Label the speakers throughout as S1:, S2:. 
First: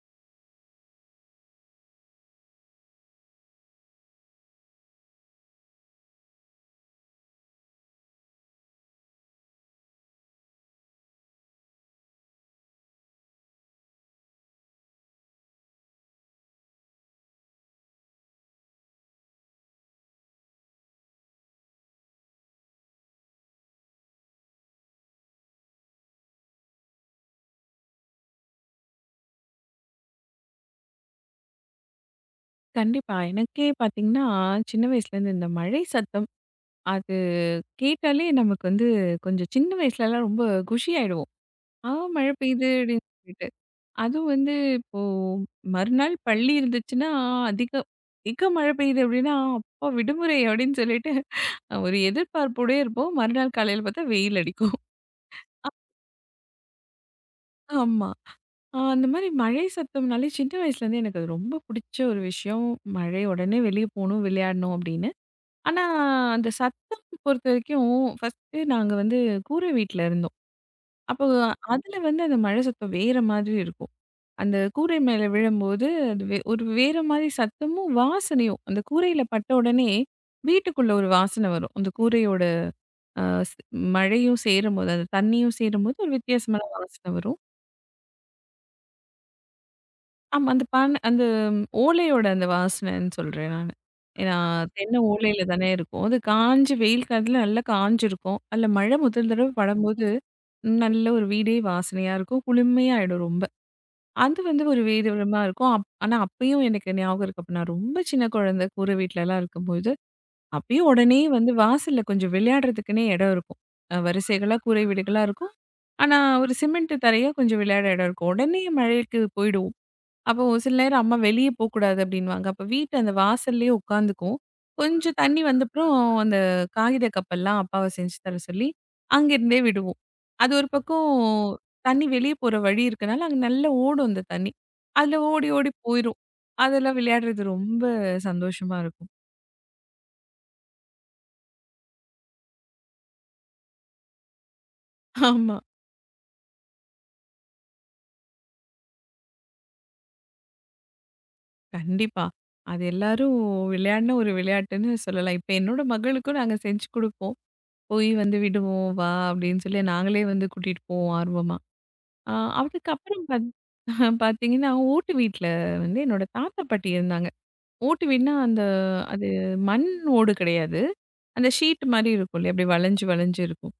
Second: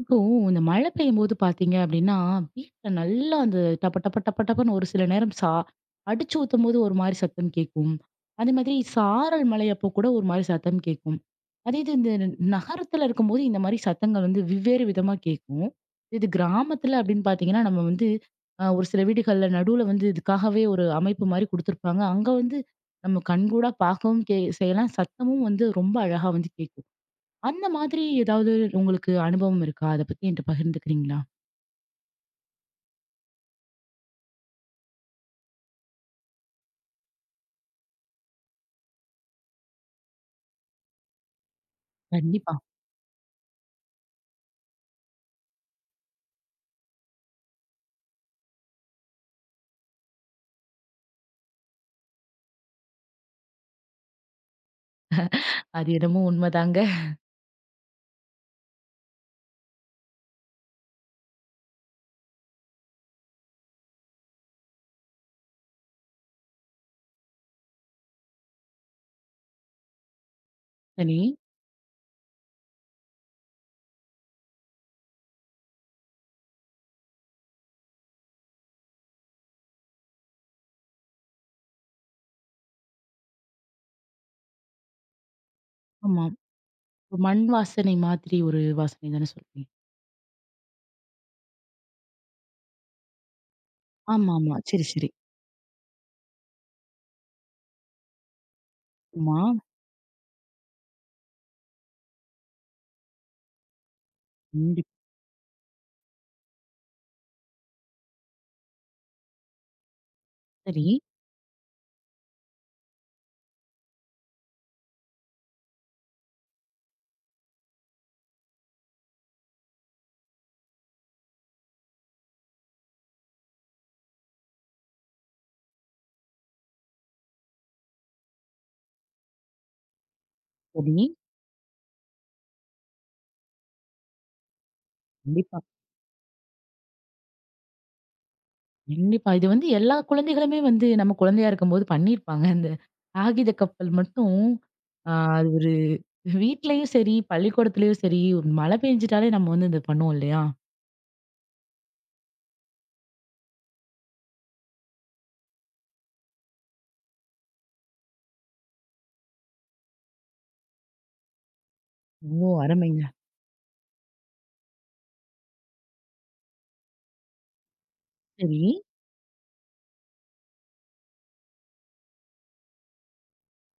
S1: இப்போ இந்த மழை பெய்யும்போது பாத்தீங்க அப்படின்னா, வீட்ல நல்லா அந்த டப டப டப டபன்னு ஒரு சில நேரம் அடிச்சு ஊத்தும்போது ஒரு மாரி சத்தம் கேட்கும். அதே மாதிரி சாரல் மழை அப்போ கூட ஒரு மாரி சத்தம் கேட்கும். அதே இது இந்த நகரத்துல இருக்கும்போது இந்த மாரி சத்தங்கள் வந்து வெவ்வேறு விதமா கேட்கும். இது கிராமத்துல அப்படின்னு பாத்தீங்கன்னா, நம்ம வந்து ஒரு சில வீடுகள்ல நடுவுல வந்து இதுக்காகவே ஒரு அமைப்பு மாரி குடுத்துருப்பாங்க. அங்க வந்து நம்ம கண்கூடா பார்க்கவும் செய்யலாம். சத்தமும் வந்து ரொம்ப அழகா வந்து கேட்கும். அந்த மாதிரி ஏதாவது உங்களுக்கு அனுபவம் இருக்கா? அத பத்தி என்ட்ட பகிர்ந்துக்கிறீங்களா?
S2: கண்டிப்பா. எனக்கே பார்த்தீங்கன்னா, சின்ன வயசுலேருந்து இந்த மழை சத்தம் அது கேட்டாலே நமக்கு வந்து கொஞ்சம் சின்ன வயசுலலாம் ரொம்ப குஷி ஆயிடுவோம். "ஆ மழை
S1: கண்டிப்பா.
S2: பெய்யுது" அப்படின்னு சொல்லிட்டு. அதுவும் வந்து இப்போ மறுநாள் பள்ளி இருந்துச்சுன்னா, அதிக அதிக மழை பெய்யுது அப்படின்னா, "அப்பா விடுமுறை" அப்படின்னு சொல்லிட்டு ஒரு எதிர்பார்ப்போடயே இருப்போம். மறுநாள் காலையில பார்த்தா வெயில் அடிக்கும்.
S1: அது என்னமோ உண்மதாங்க.
S2: ஆமா. அந்த மாரி மழை சத்தம்னாலே சின்ன வயசுலேருந்து எனக்கு அது ரொம்ப புடிச்ச ஒரு விஷயம். மழை உடனே வெளிய போணும், விளையாடணும் அப்படின்னு. ஆனா, அந்த சத்தம் பொறுத்தவரைக்கும், ஃபர்ஸ்ட்டு நாங்க வந்து கூரை வீட்ல இருந்தோம்.
S1: சரி.
S2: அப்போ ம். அதுல வந்து அந்த மழை சத்தம் வேற மாதிரி இருக்கும். அந்த கூரை மேல விழும்போது, அது ஒரு வேற மாரி சத்தமும், வாசனையும். அந்த கூரையில பட்ட உடனே, வீட்டுக்குள்ள ஒரு வாசனை வரும். அந்த கூரையோட அ ஸ் மழையும் சேரும்போது, அந்த தண்ணியும் சேரும்போது ஒரு
S1: ஆமா.
S2: வித்தியாசமான வாசனை
S1: ஒரு
S2: வரும்.
S1: மண் வாசனை மாதிரி ஒரு வாசனை தானே சொல்றீங்க?
S2: ஆமா. அந்த அந்த ஓலையோட அந்த வாசனைன்னு சொல்றேன் நானு. ஏன்னா,
S1: ஆமாமா. சரி,
S2: தென்னை
S1: சரி.
S2: ஓலையில தானே இருக்கும். அது காஞ்சு வெயில் காலத்துல நல்லா காஞ்சிருக்கும். அதுல மழை முதல்
S1: ஆமா.
S2: தடவ படும்போது, நல்ல ஒரு வீடே வாசனையா இருக்கும். குளுமையாயிடும் ரொம்ப. அது வந்து ஒரு
S1: கண்டிப்
S2: வேறு விதமா இருக்கும். ஆனா அப்பயும் எனக்கு ஞாபகம் இருக்கு. அப்ப நான் ரொம்ப சின்ன குழந்தை கூரை வீட்லலாம் இருக்கும்போது,
S1: சரி,
S2: அப்பயும் உடனே வந்து வாசல்ல கொஞ்சம் விளையாடுறதுக்குன்னே இடம் இருக்கும். வரிசைகளா கூரை வீடுகளா இருக்கும். ஆனா ஒரு சிமெண்ட் தரையா கொஞ்சம் விளையாட இடம் இருக்கும். உடனே மழைக்கு போயிடுவோம். அப்போ ஒரு சில நேரம் அம்மா வெளியே போக்கூடாது அப்படின்னுவாங்க. அப்ப வீட்டு அந்த வாசல்லயே உட்காந்துக்கும். கொஞ்சம் தண்ணி வந்தப்புறம் அந்த காகித கப்பெல்லாம் அப்பாவ செஞ்சு தர சொல்லி, அங்கேருந்தே விடுவோம். அது ஒரு
S1: சரி.
S2: பக்கம் தண்ணி வெளிய போற வழி இருக்கனால, அங்க நல்லா ஓடும் அந்த தண்ணி. அதுல ஓடி
S1: கண்டிப்பா.
S2: ஓடி போயிரும். அதெல்லாம் விளையாடுறது ரொம்ப சந்தோஷமா இருக்கும்.
S1: கண்டிப்பா. இது வந்து எல்லா குழந்தைகளுமே வந்து நம்ம குழந்தையா இருக்கும்போது பண்ணியிருப்பாங்க. அந்த காகித கப்பல் மட்டும் ஆ அது
S2: ஆமா.
S1: ஒரு வீட்லயும் சரி, பள்ளிக்கூடத்துலயும் சரி, ஒரு மழை பெஞ்சுட்டாலே நம்ம வந்து இத பண்ணுவோம் இல்லையா?
S2: கண்டிப்பா. அது எல்லாரும் விளையாடின ஒரு விளையாட்டுன்னு சொல்லலாம். இப்ப என்னோட மகளுக்கும் நாங்க செஞ்சு குடுப்போம். போய் வந்து விடுவோம், வா அப்படின்னு சொல்லி நாங்களே வந்து கூட்டிட்டு போவோம் ஆர்வமா. ஆ
S1: ஓ! அருமைங்க.
S2: அதுக்கப்புறம் பாத்தீங்கன்னா, ஓட்டு வீட்ல வந்து என்னோட தாத்தா, பாட்டி இருந்தாங்க. ஓட்டு வீடுனா
S1: சரி.
S2: அந்த அது மண் ஓடு கிடையாது. அந்த ஷீட் மாரி இருக்கும் இல்லையா? அப்படியே வளைஞ்சு, வளைஞ்சு இருக்கும்.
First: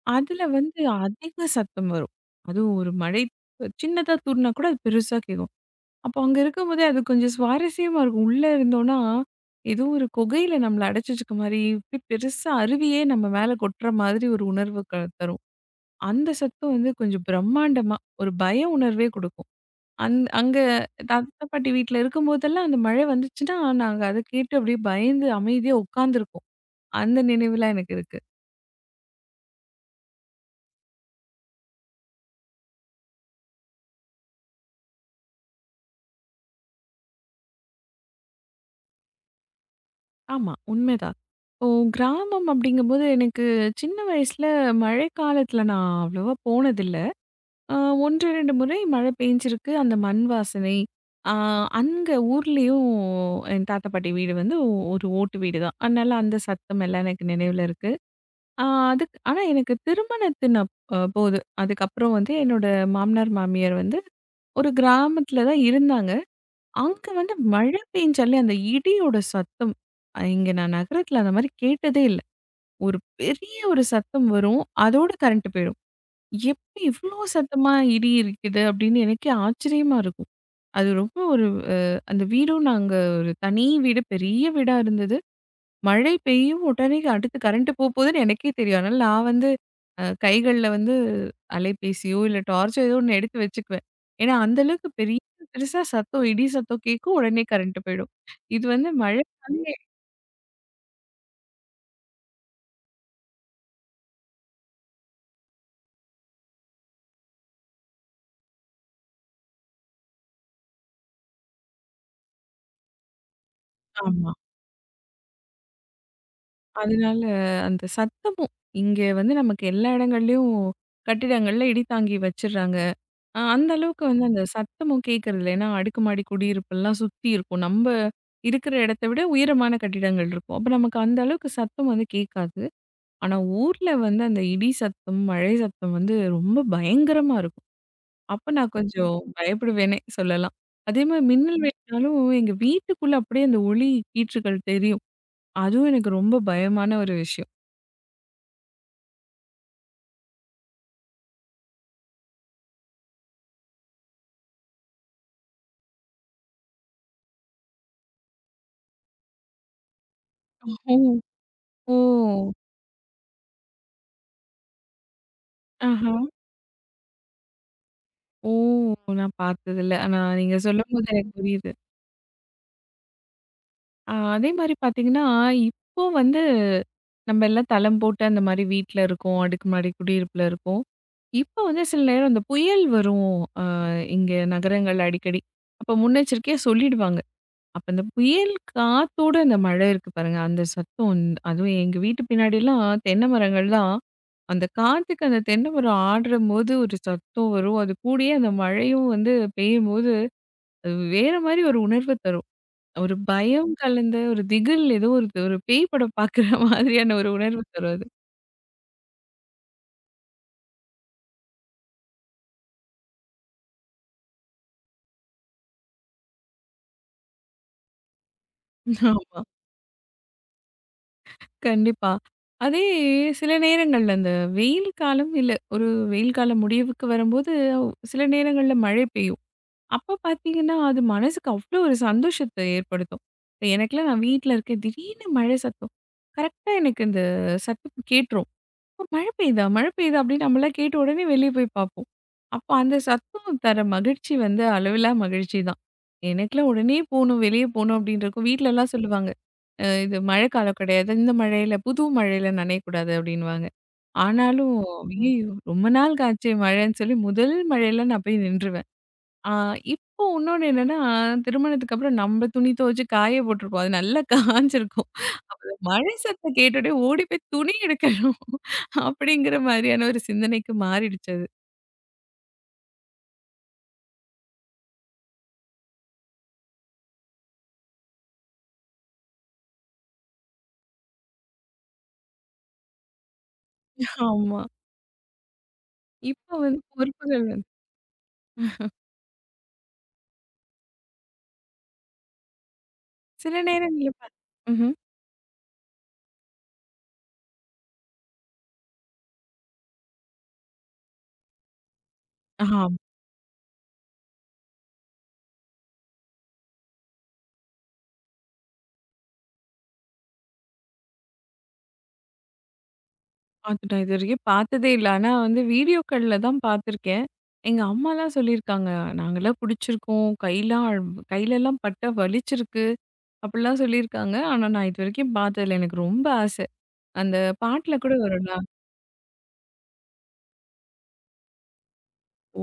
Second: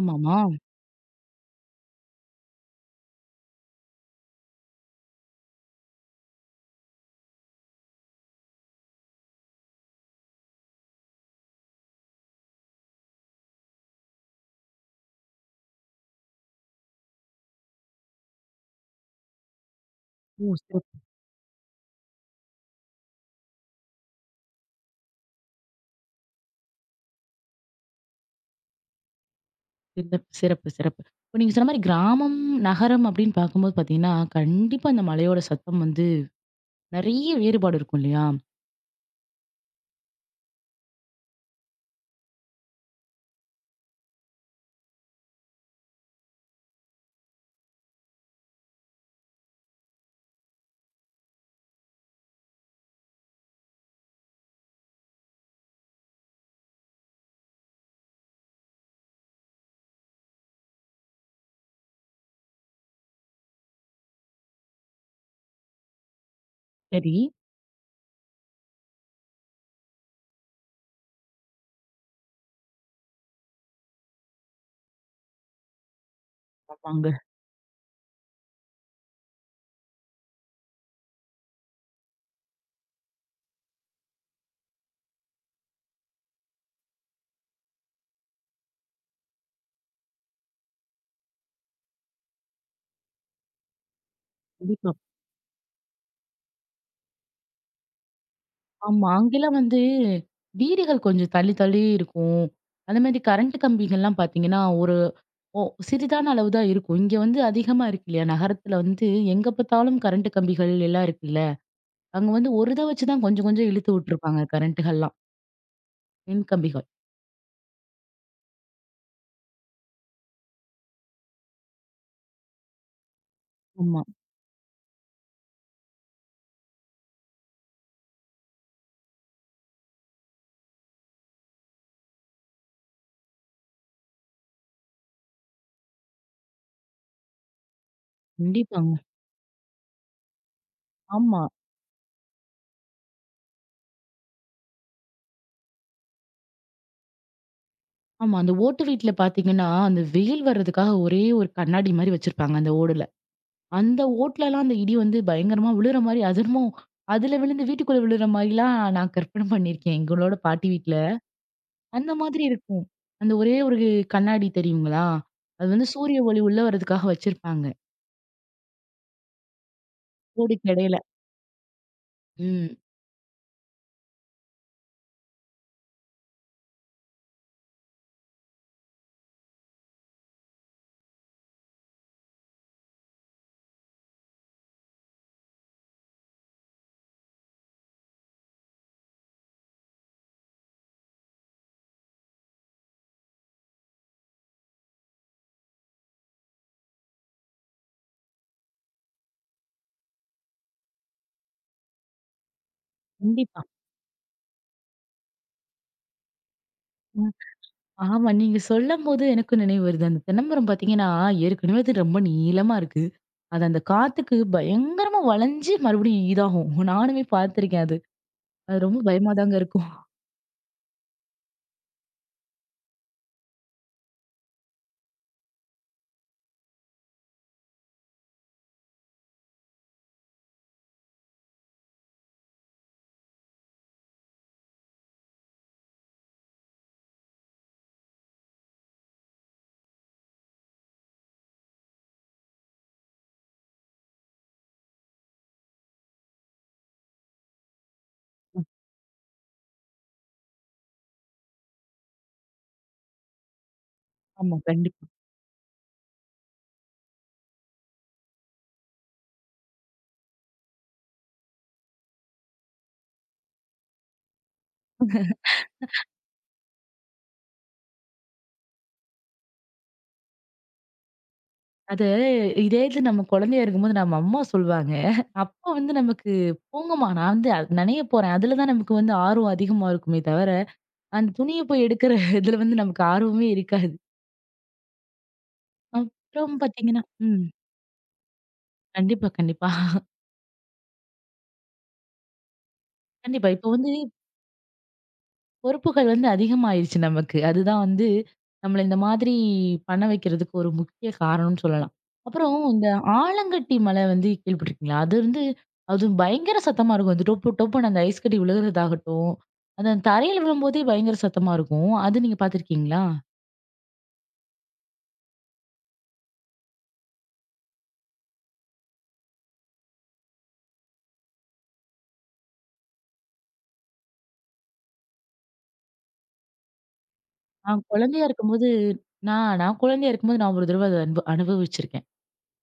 S1: ஆமாமா.
S2: அதுல வந்து அதிக சத்தம் வரும். அதுவும் ஒரு மழை சின்னதா தூறினா கூட அது பெருசா கேக்கும். அப்போ அங்க இருக்கும்போதே அது கொஞ்சம் சுவாரஸ்யமா இருக்கும். உள்ள இருந்தோம்னா, ஏதோ ஒரு குகையில நம்மள அடைச்சு வச்சுக்க மாரி, இப்படி பெருசா அருவியே நம்ம மேல கொட்டுற மாதிரி ஒரு உணர்வு தரும். அந்த சத்தம் வந்து கொஞ்சம் பிரம்மாண்டமா ஒரு பய உணர்வே குடுக்கும்.
S1: ஓ!
S2: அங்க
S1: சிறப்பு.
S2: தாத்தா, பாட்டி வீட்ல இருக்கும்போதெல்லாம் அந்த மழை வந்துச்சுன்னா, நாங்க அத கேட்டு அப்படியே பயந்து அமைதியா உட்காந்துருக்கோம். அந்த நினைவுலாம் எனக்கு இருக்கு.
S1: சிறப்பு, சிறப்பு, சிறப்பு. இப்ப நீங்க சொன்ன மாரி கிராமம், நகரம் அப்படின்னு பார்க்கும்போது பார்த்தீங்கன்னா, கண்டிப்பா அந்த மழையோட சத்தம் வந்து நெறைய வேறுபாடு இருக்கும் இல்லையா?
S2: ஆமா, உண்மைதான். இப்போ கிராமம் அப்படிங்கும்போது எனக்கு சின்ன வயசுல மழைக்காலத்துல நான் அவ்வளவா போனதில்ல. அ 1, 2 முறை மழை பெஞ்சிருக்கு. அந்த மண் வாசனை, அ அங்க ஊர்லயும் என் தாத்தா, பாட்டி வீடு வந்து ஒரு ஓட்டு வீடு தான். அதனால அந்த சத்தம் எல்லாம் எனக்கு நினைவுல இருக்கு. ஆ அதுக்கு ஆனா எனக்கு திருமணத்தின் அப் அ போது. அதுக்கப்புறம் வந்து என்னோட மாமனார், மாமியார் வந்து ஒரு கிராமத்துல தான் இருந்தாங்க. அங்க
S1: சரி.
S2: வந்து மழை பெஞ்சாலே அந்த இடியோட சத்தம், இங்க நான் நகரத்துல அந்த மாரி கேட்டதே இல்ல. ஒரு பெரிய ஒரு சத்தம் வரும். அதோட கரண்ட் போயிடும். எப்படி
S1: ஆமாங்க.
S2: இவ்ளோ சத்தமா இடி இருக்குது அப்படின்னு எனக்கே ஆச்சரியமா இருக்கும். அது ரொம்ப ஒரு அ அந்த வீடும் நாங்க ஒரு தனி வீடு, பெரிய வீடா இருந்தது. மழை பெய்யும் உடனே அடுத்து கரண்ட் போக போகுதுன்னு எனக்கே தெரியும். அதனால நான் வந்து கைகள்ல வந்து அலைபேசியோ, இல்ல டார்ச்சோ ஏதோ ஒண்ணு எடுத்து வச்சுக்குவேன். ஏன்னா, அந்த அளவுக்கு
S1: கண்டிப்பா.
S2: பெருசா சத்தம், இடி சத்தம் கேட்கும். உடனே கரண்ட் போயிடும். இது வந்து
S1: ஆமா. அங்கேலாம்
S2: மழைனாலே
S1: வந்து வீடுகள் கொஞ்சம் தள்ளி தள்ளி இருக்கும். அந்த மாரி கரண்ட் கம்பிகள்லாம் பார்த்தீங்கன்னா, ஒரு ஒ சிறிதான அளவு தான் இருக்கும். இங்க வந்து அதிகமா இருக்கு இல்லையா? நகரத்துல வந்து எங்க பார்த்தாலும் கரண்ட் கம்பிகள் எல்லாம் இருக்குல்ல. அங்க வந்து ஒரு இத வச்சு தான் கொஞ்சம் கொஞ்சம் இழுத்து
S2: ஆமா.
S1: விட்டுருப்பாங்க கரண்ட்டுகள்லாம். மின் கம்பிகள்.
S2: அதனால அந்த சத்தமும் இங்க வந்து நமக்கு எல்லா இடங்கள்லயும் கட்டிடங்கள்ல இடி தாங்கி வச்சுடுறாங்க. அந்த
S1: ஆமா.
S2: அளவுக்கு வந்து அந்த சத்தமும் கேட்கறதில்ல. ஏன்னா, அடுக்குமாடி குடியிருப்புலாம் சுத்தி இருக்கும். நம்ப இருக்கிற இடத்த விட உயரமான கட்டிடங்கள் இருக்கும். அப்ப நமக்கு அந்த அளவுக்கு சத்தம் வந்து கேட்காது. ஆனா, ஊர்ல வந்து அந்த இடி சத்தம், மழை சத்தம் வந்து ரொம்ப பயங்கரமா இருக்கும். அப்ப நான் ம்.
S1: கண்டிப்பாங்க.
S2: கொஞ்சம் பயப்படுவேனே சொல்லலாம். அதே மாரி
S1: ஆமா.
S2: மின்னல் ம். வேணுனாலும் எங்க வீட்டுக்குள்ள அப்படியே அந்த ஒளி கீற்றுகள் தெரியும். அதுவும் எனக்கு ரொம்ப பயமான ஒரு விஷயம்.
S1: ஆமா. அந்த ஓட்டு வீட்ல பார்த்தீங்கன்னா, அந்த வெயில் வர்றதுக்காக ஒரே ஒரு கண்ணாடி மாரி வச்சிருப்பாங்க அந்த ஓடுல. அந்த ஓட்லலாம் அந்த இடி வந்து பயங்கரமா விழுற மாரி, அது என்னமோ அதுல விழுந்து வீட்டுக்குள்ள விழுற மாரிலாம் நான் கற்பனை பண்ணியிருக்கேன். எங்களோட பாட்டி வீட்ல.
S2: ஓ!
S1: அந்த மாதிரி
S2: ஓ!
S1: இருக்கும். அந்த ஒரே ஒரு கண்ணாடி தெரியுங்களா? அது வந்து
S2: ஆஹா!
S1: சூரிய ஒளி உள்ள வர்றதுக்காக வச்சிருப்பாங்க.
S2: ஓ! நான் பார்த்ததில்ல. ஆனா நீங்க ம்.
S1: ஓடுக்கு இடையில.
S2: சொல்லும்போது எனக்கு புரியுது.
S1: ம்.
S2: அதே மாரி பார்த்தீங்கன்னா, இப்போ வந்து நம்ம எல்லாம் தளம் போட்டு அந்த மாரி வீட்ல இருக்கோம். அடுக்குமாடி குடியிருப்புல இருக்கோம். இப்போ வந்து சில நேரம் அந்த புயல் வரும். அ இங்க நகரங்கள் அடிக்கடி. அப்ப முன்னெச்சரிக்கையா சொல்லிடுவாங்க. அப்ப அந்த புயல் காத்தோட அந்த மழை இருக்கு பாருங்க, அந்த சத்தம் வந்து அதுவும் எங்க வீட்டு பின்னாடிலாம் தென்னை மரங்கள்லாம், அந்த காத்துக்கு அந்த தென்னை மரம் ஆடுறம்போது ஒரு சத்தம் வரும். அது கூடயே அந்த மழையும் வந்து பெய்யும்போது, அது வேற மாரி ஒரு உணர்வ தரும். ஒரு
S1: கண்டிப்பா.
S2: பயம் கலந்த ஒரு திகில் ஏதோ ஒரு ஒரு பேய் படம் பாக்குற மாதிரியான ஒரு
S1: ம்.
S2: உணர்வு தரும் அது.
S1: ஆமா. நீங்க சொல்லம்போது எனக்கும் நினைவு வருது. அந்த தென்னமரம் பார்த்தீங்கன்னா, ஏற்கனவே அது ரொம்ப நீளமா இருக்கு. அது அந்த காத்துக்கு பயங்கரமா வளைஞ்சு மறுபடியும் இதாகும். நானுமே பார்த்துருக்கேன் அது. அது ரொம்ப பயமா
S2: ஆமா.
S1: தாங்க இருக்கும்.
S2: கண்டிப்பா. அதே சில நேரங்கள்ல அந்த வெயில் காலம் இல்ல ஒரு வெயில் காலம் முடிவுக்கு வரும்போது, சில நேரங்கள்ல மழை பெய்யும். அப்ப பாத்தீங்கன்னா, அது மனசுக்கு அவ்ளோ ஒரு சந்தோஷத்த ஏற்படுத்தும். இப்ப எனக்கெல்லாம் நான் வீட்ல இருக்கேன். திடீர்னு மழை சத்தம். கரெக்ட்டா எனக்கு இந்த சத்தம் கேட்டுரும். "ஓ! மழை பெய்யுதா? மழை பெய்யுதா?" அப்படின்னு நம்மலாம் கேட்ட உடனே வெளிய போய் பார்ப்போம். அப்ப அந்த சத்தம் தர மகிழ்ச்சி வந்து அளவிலா மகிழ்ச்சி தான். எனக்கெல்லாம் உடனே போணும், வெளிய போணும் அப்படின்னு இருக்கும். வீட்லலாம் சொல்லுவாங்க, இது மழைக்காலம் கிடையாது. இந்த மழையில, புது மழையில நனையக்கூடாது" அப்படின்னுவாங்க.
S1: ஆமா,
S2: ஆனாலும்,
S1: கண்டிப்பா.
S2: ஐயயோ! ரொம்ப நாளுக்கு ஆச்சே மழைன்னு சொல்லி முதல் மழையில நான் போய் நின்றுவேன். ஆ இப்போ உன்னொன்னு என்னன்னா, திருமணத்துக்கு அப்புறம் நம்ம துணி துவைச்சு காய போட்டுருப்போம். அது நல்லா காய்ஞ்சிருக்கும். அப்ப இந்த மழை சத்தம் கேட்ட உடனே ஓடி போய் துணி எடுக்கணும். அப்படிங்கிற மாரியான ஒரு சிந்தனைக்கு மாறிடுச்சு அது.
S1: அது இதே நம்ம குழந்தையா இருக்கும்போது நம்ம அம்மா சொல்லுவாங்க. அப்ப வந்து நமக்கு போங்கம்மா நான் வந்து அது நனைய போறேன். அதுல தான் நமக்கு வந்து ஆர்வம் அதிகமா இருக்குமே தவிர, அந்த துணிய போய் எடுக்கிற இதுல வந்து நமக்கு ஆர்வமே இருக்காது.
S2: ஆமா. இப்போ
S1: அப்புறம்
S2: வந்து
S1: பார்த்தீங்கன்னா
S2: பொறுப்புகள்
S1: ம்.
S2: வந்து
S1: கண்டிப்பா, கண்டிப்பா. கண்டிப்பா.
S2: சில
S1: இப்ப வந்து
S2: நேரங்கள்ல ம்ஹ்ம்.
S1: பொறுப்புகள் வந்து அதிகமாயிருச்சு நமக்கு. அதுதான் வந்து நம்மள இந்த மாதிரி பண்ண வைக்கிறதுக்கு ஒரு முக்கிய காரணம்னு சொல்லலாம். அப்புறம் இந்த
S2: ஆம்.
S1: ஆலங்கட்டி மழை வந்து கேள்விப்பட்டுருக்கீங்களா? அது வந்து அது பயங்கர சத்தமா இருக்கும். அது டொப்பு டொப்புன்னு அந்த ஐஸ் கட்டி விழுகுறதாகட்டும், அது அந்த தரையில விழும்போதே பயங்கர சத்தமா இருக்கும். அது நீங்க பார்த்துருக்கீங்களா?
S2: அது நான் இதுவரைக்கும் பார்த்ததே இல்ல. ஆனா வந்து வீடியோக்கள்ல தான் பார்த்துருக்கேன். எங்க அம்மாலாம் சொல்லியிருக்காங்க. நாங்கலாம் பிடிச்சிருக்கோம். கையிலலாம் பட்டா வலிச்சிருக்கு. அப்படிலாம் சொல்லியிருக்காங்க. ஆனா நான் இதுவரைக்கும் பார்த்ததில்ல. எனக்கு ரொம்ப ஆசை. அந்த
S1: நான்
S2: பாட்டுல கூட
S1: குழந்தையா
S2: வரும்ல.
S1: இருக்கும்போது நான் குழந்தையா இருக்கும்போது நான் ஒரு தடவ அத அனுப அனுபவிச்சிருக்கேன்.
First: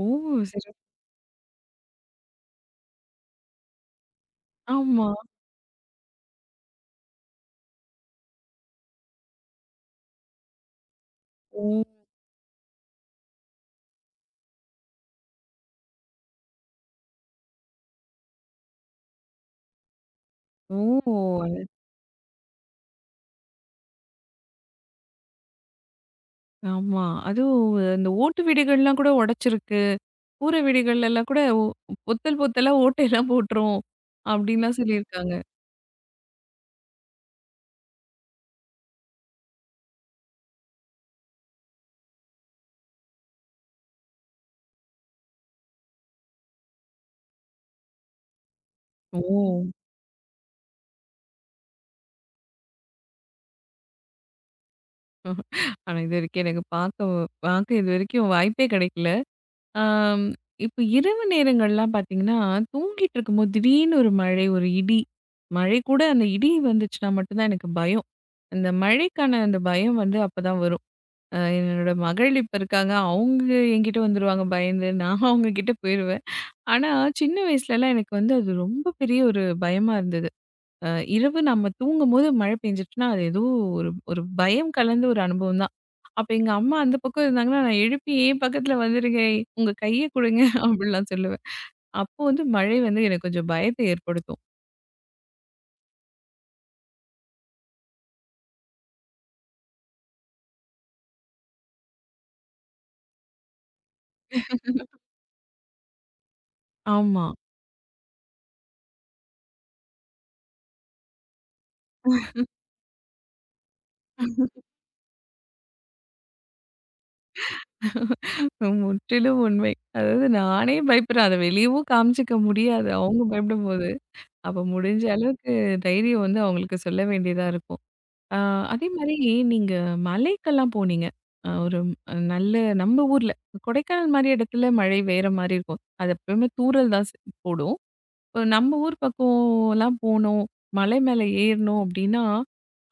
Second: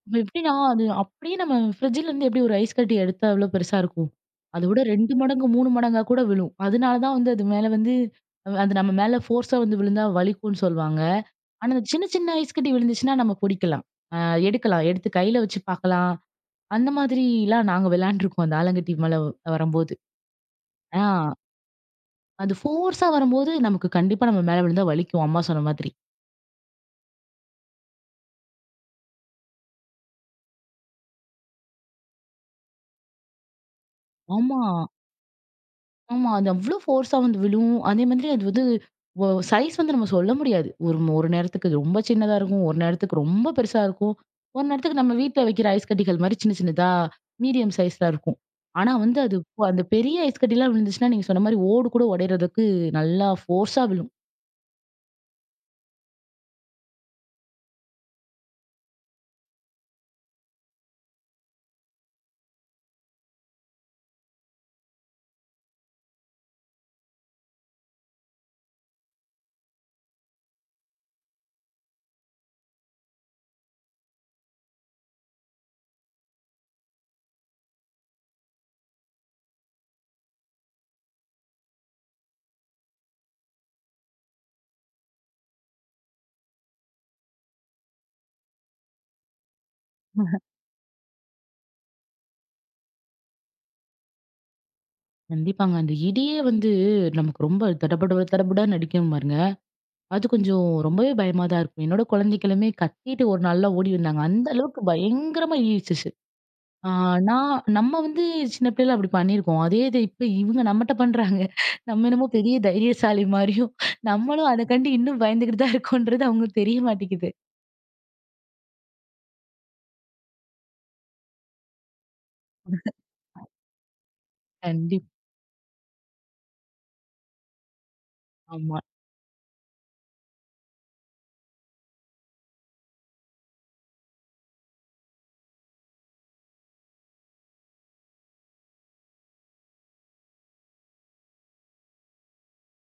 S2: ஓ!
S1: அப்ப எப்படின்னா,
S2: சரி.
S1: அது அப்படியே நம்ம ஃப்ரிட்ஜ்லேருந்து எப்படி ஒரு ஐஸ் கட்டி எடுத்தா எவ்வளோ பெருசா இருக்கும்? அதோட
S2: ஆமா.
S1: 2 மடங்கு, 3 மடங்கா கூட விழும். அதனால தான் வந்து அது மேல வந்து அது நம்ம மேல ஃபோர்ஸா வந்து விழுந்தா வலிக்கும்ன்னு சொல்வாங்க.
S2: ஓ!
S1: ஆனா, அந்த சின்ன சின்ன ஐஸ் கட்டி விழுந்துச்சுன்னா நம்ம புடிக்கலாம். அ எடுக்கலாம். எடுத்து கையில வச்சு பார்க்கலாம். அந்த மாதிரிலாம் நாங்க விளையாண்டுருக்கோம். அந்த ஆலங்கட்டி மேல வரும்போது.
S2: ஓ!
S1: ஆ
S2: அது-
S1: அது ஃபோர்ஸா வரும்போது நமக்கு கண்டிப்பா நம்ம மேல விழுந்தா வலிக்கும். அம்மா சொன்ன மாதிரி.
S2: ஆமா. அதுவும் அந்த ஓட்டு வீடுகள்லாம் கூட உடைச்சிருக்கு. கூரை வீடுகள்லாம் கூட பொத்தல் பொத்தலா ஓட்டையெல்லாம் போட்டுரும்.
S1: ஆமா.
S2: அப்படின்லாம் சொல்லியிருக்காங்க.
S1: ஆமா. அது அவ்ளோ ஃபோர்ஸா வந்து விழும். அதே மாதிரி அது வந்து சைஸ் வந்து நம்ம சொல்ல முடியாது. ஒரு ஒரு நேரத்துக்கு இது ரொம்ப சின்னதா இருக்கும். ஒரு நேரத்துக்கு ரொம்ப பெருசா இருக்கும். ஒரு நேரத்துக்கு நம்ம வீட்ல வைக்கிற ஐஸ் கட்டிகள் மாரி சின்ன சின்னதா மீடியம் சைஸ்ல இருக்கும். ஆனா வந்து
S2: ஓ!
S1: அந்த பெரிய ஐஸ் கட்டிலாம் விழுந்துச்சுன்னா, நீங்க சொன்ன மாரி ஓடு கூட உடையறதுக்கு நல்லா ஃபோர்ஸா விழும்.
S2: ஆனா இதுவரைக்கும் எனக்கு பார்க்க பார்க்க இதுவரைக்கும் வாய்ப்பே கிடைக்கல. ஆம். இப்ப இரவு நேரங்கள்லாம் பார்த்தீங்கன்னா, தூங்கிட்டு இருக்கும்போது திடீர்னு ஒரு மழை, ஒரு இடி. மழை கூட அந்த இடி வந்துச்சுன்னா மட்டும் தான் எனக்கு பயம். அந்த மழைக்கான அந்த பயம் வந்து அப்பதான் வரும். என்னோட மகள் இப்ப இருக்காங்க. அவங்க என்கிட்ட வந்துருவாங்க பயந்து. நான் அவங்க கிட்ட போயிருவேன். ஆனா, சின்ன வயசுலலாம் எனக்கு வந்து அது ரொம்ப பெரிய ஒரு பயமா இருந்தது. அ இரவு நம்ம தூங்கும்போது மழை பெஞ்சுருச்சுன்னா, அது ஏதோ ஒரு ஒரு பயம் கலந்த ஒரு அனுபவம் தான். அப்ப எங்க அம்மா அந்த பக்கம் இருந்தாங்கன்னா, நான் எழுப்பி "ஏன் பக்கத்துல வந்துருங்க. உங்க கைய குடுங்க" அப்படிலாம் சொல்லுவேன். அப்போ வந்து மழை வந்து எனக்கு கொஞ்சம் பயத்தை ஏற்படுத்தும்.
S1: கண்டிப்பாங்க. அந்த இடியே வந்து நமக்கு ரொம்ப தடபட தடபடன்னு அடிக்கும் பாருங்க. அது கொஞ்சம் ரொம்பவே பயமா தான் இருக்கும். என்னோட குழந்தைகளுமே கத்திட்டு ஒரு நாள்லாம் ஓடி வந்தாங்க. அந்த அளவுக்கு பயங்கரமா இடி இடிச்சுச்சு. ஆ
S2: ஆமா.
S1: நான் நம்ம வந்து சின்ன பிள்ளையில அப்படி பண்ணியிருக்கோம். அதே இது இப்ப இவங்க நம்மட்ட பண்றாங்க. நம்ம என்னமோ பெரிய தைரியசாலி மாரியும், நம்மளும் அதக்கண்டு இன்னும் பயந்துகிட்டு தான் இருக்கோன்றது அவங்களுக்கு தெரிய மாட்டேங்குது.
S2: முற்றிலும் உண்மை. அதாவது நானே பயப்படுறேன். அத வெளியவும் காமிச்சுக்க முடியாது. அவங்க பயப்படும்போது. அப்ப முடிஞ்ச
S1: கண்டிப்பா.
S2: அளவுக்கு தைரியம் வந்து அவங்களுக்கு சொல்ல வேண்டியதா இருக்கும். ஆ
S1: ஆமா.
S2: அதே மாரி நீங்க மலைக்கெல்லாம் போனீங்க. அ ஒரு நல்ல நம்ம ஊர்ல கொடைக்கானல் மாரி இடத்துல மழை வேற மாரி இருக்கும். அது எப்பவுமே தூறல் தான் போடும். இப்போ நம்ம ஊர் பக்கம்லாம் போனோம், மலை மேல ஏறணும் அப்படின்னா,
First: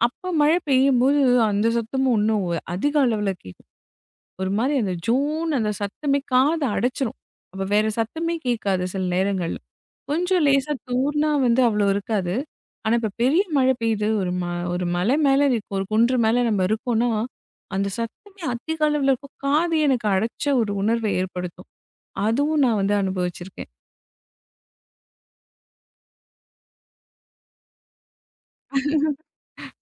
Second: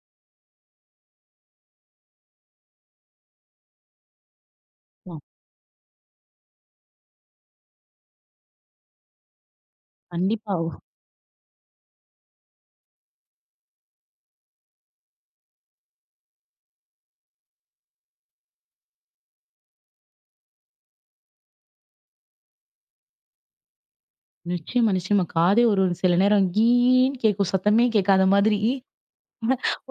S2: அப்ப மழை பெய்யும்போது அந்த சத்தமும் இன்னும் அதிக அளவுல கேட்கும். ஒரு மாரி அந்த
S1: ஆ
S2: ஜூன்னு அந்த சத்தமே காத அடைச்சிரும். அப்ப வேற சத்தமே கேட்காது சில நேரங்கள்ல. கொஞ்சம்
S1: கண்டிப்பா.
S2: லேசா தூர்னா வந்து அவ்வளோ இருக்காது. ஆனா, இப்ப பெரிய மழை பெய்யுது. ஒரு மலை மேல இருக்கோம். ஒரு குன்று மேல நம்ம இருக்கோம்னா, அந்த சத்தமே அதிக அளவுல இருக்கும். காது எனக்கு அடைச்ச ஒரு உணர்வை ஏற்படுத்தும். அதுவும் நான் வந்து அனுபவிச்சிருக்கேன்.
S1: நிச்சயமா, நிச்சயமா. காதே ஒரு ஒரு சில நேரம் கீன்னு கேட்கும். சத்தமே கேட்காத மாதிரி.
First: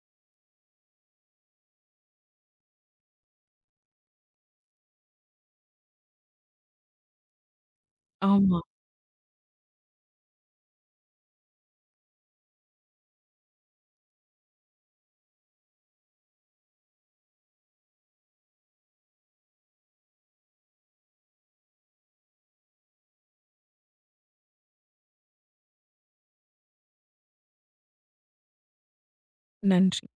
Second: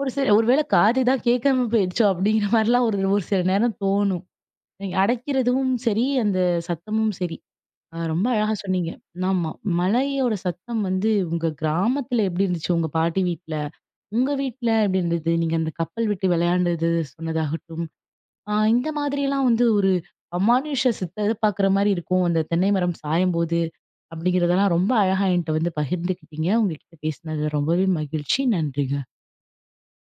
S1: ஒருவேளை காது தான் கேட்காம போயிடுச்சோ! அப்படிங்கிற மாரிலாம் ஒரு ஒரு சில நேரம் தோணும். அடக்கிறதும் சரி, அந்த சத்தமும் சரி. ரொம்ப அழகா
S2: ஆமா.
S1: சொன்னீங்க. ஆமா. மழையோட சத்தம் வந்து உங்க கிராமத்துல எப்படி இருந்துச்சு? உங்க பாட்டி வீட்ல, உங்க வீட்ல எப்படி இருந்தது? நீங்க அந்த கப்பல் விட்டு விளையாண்டது சொன்னதாகட்டும், இந்த மாதிரிலாம் வந்து ஒரு அமானுஷ்ய சித்த பாக்குற மாரி இருக்கும். அந்த தென்னை மரம் சாயும்போது அப்படிங்கிறதெல்லாம் ரொம்ப அழகா என்ட்ட வந்து பகிர்ந்துக்கிட்டீங்க. உங்ககிட்ட பேசினது ரொம்பவே மகிழ்ச்சி. நன்றிங்க.
S2: நன்றி.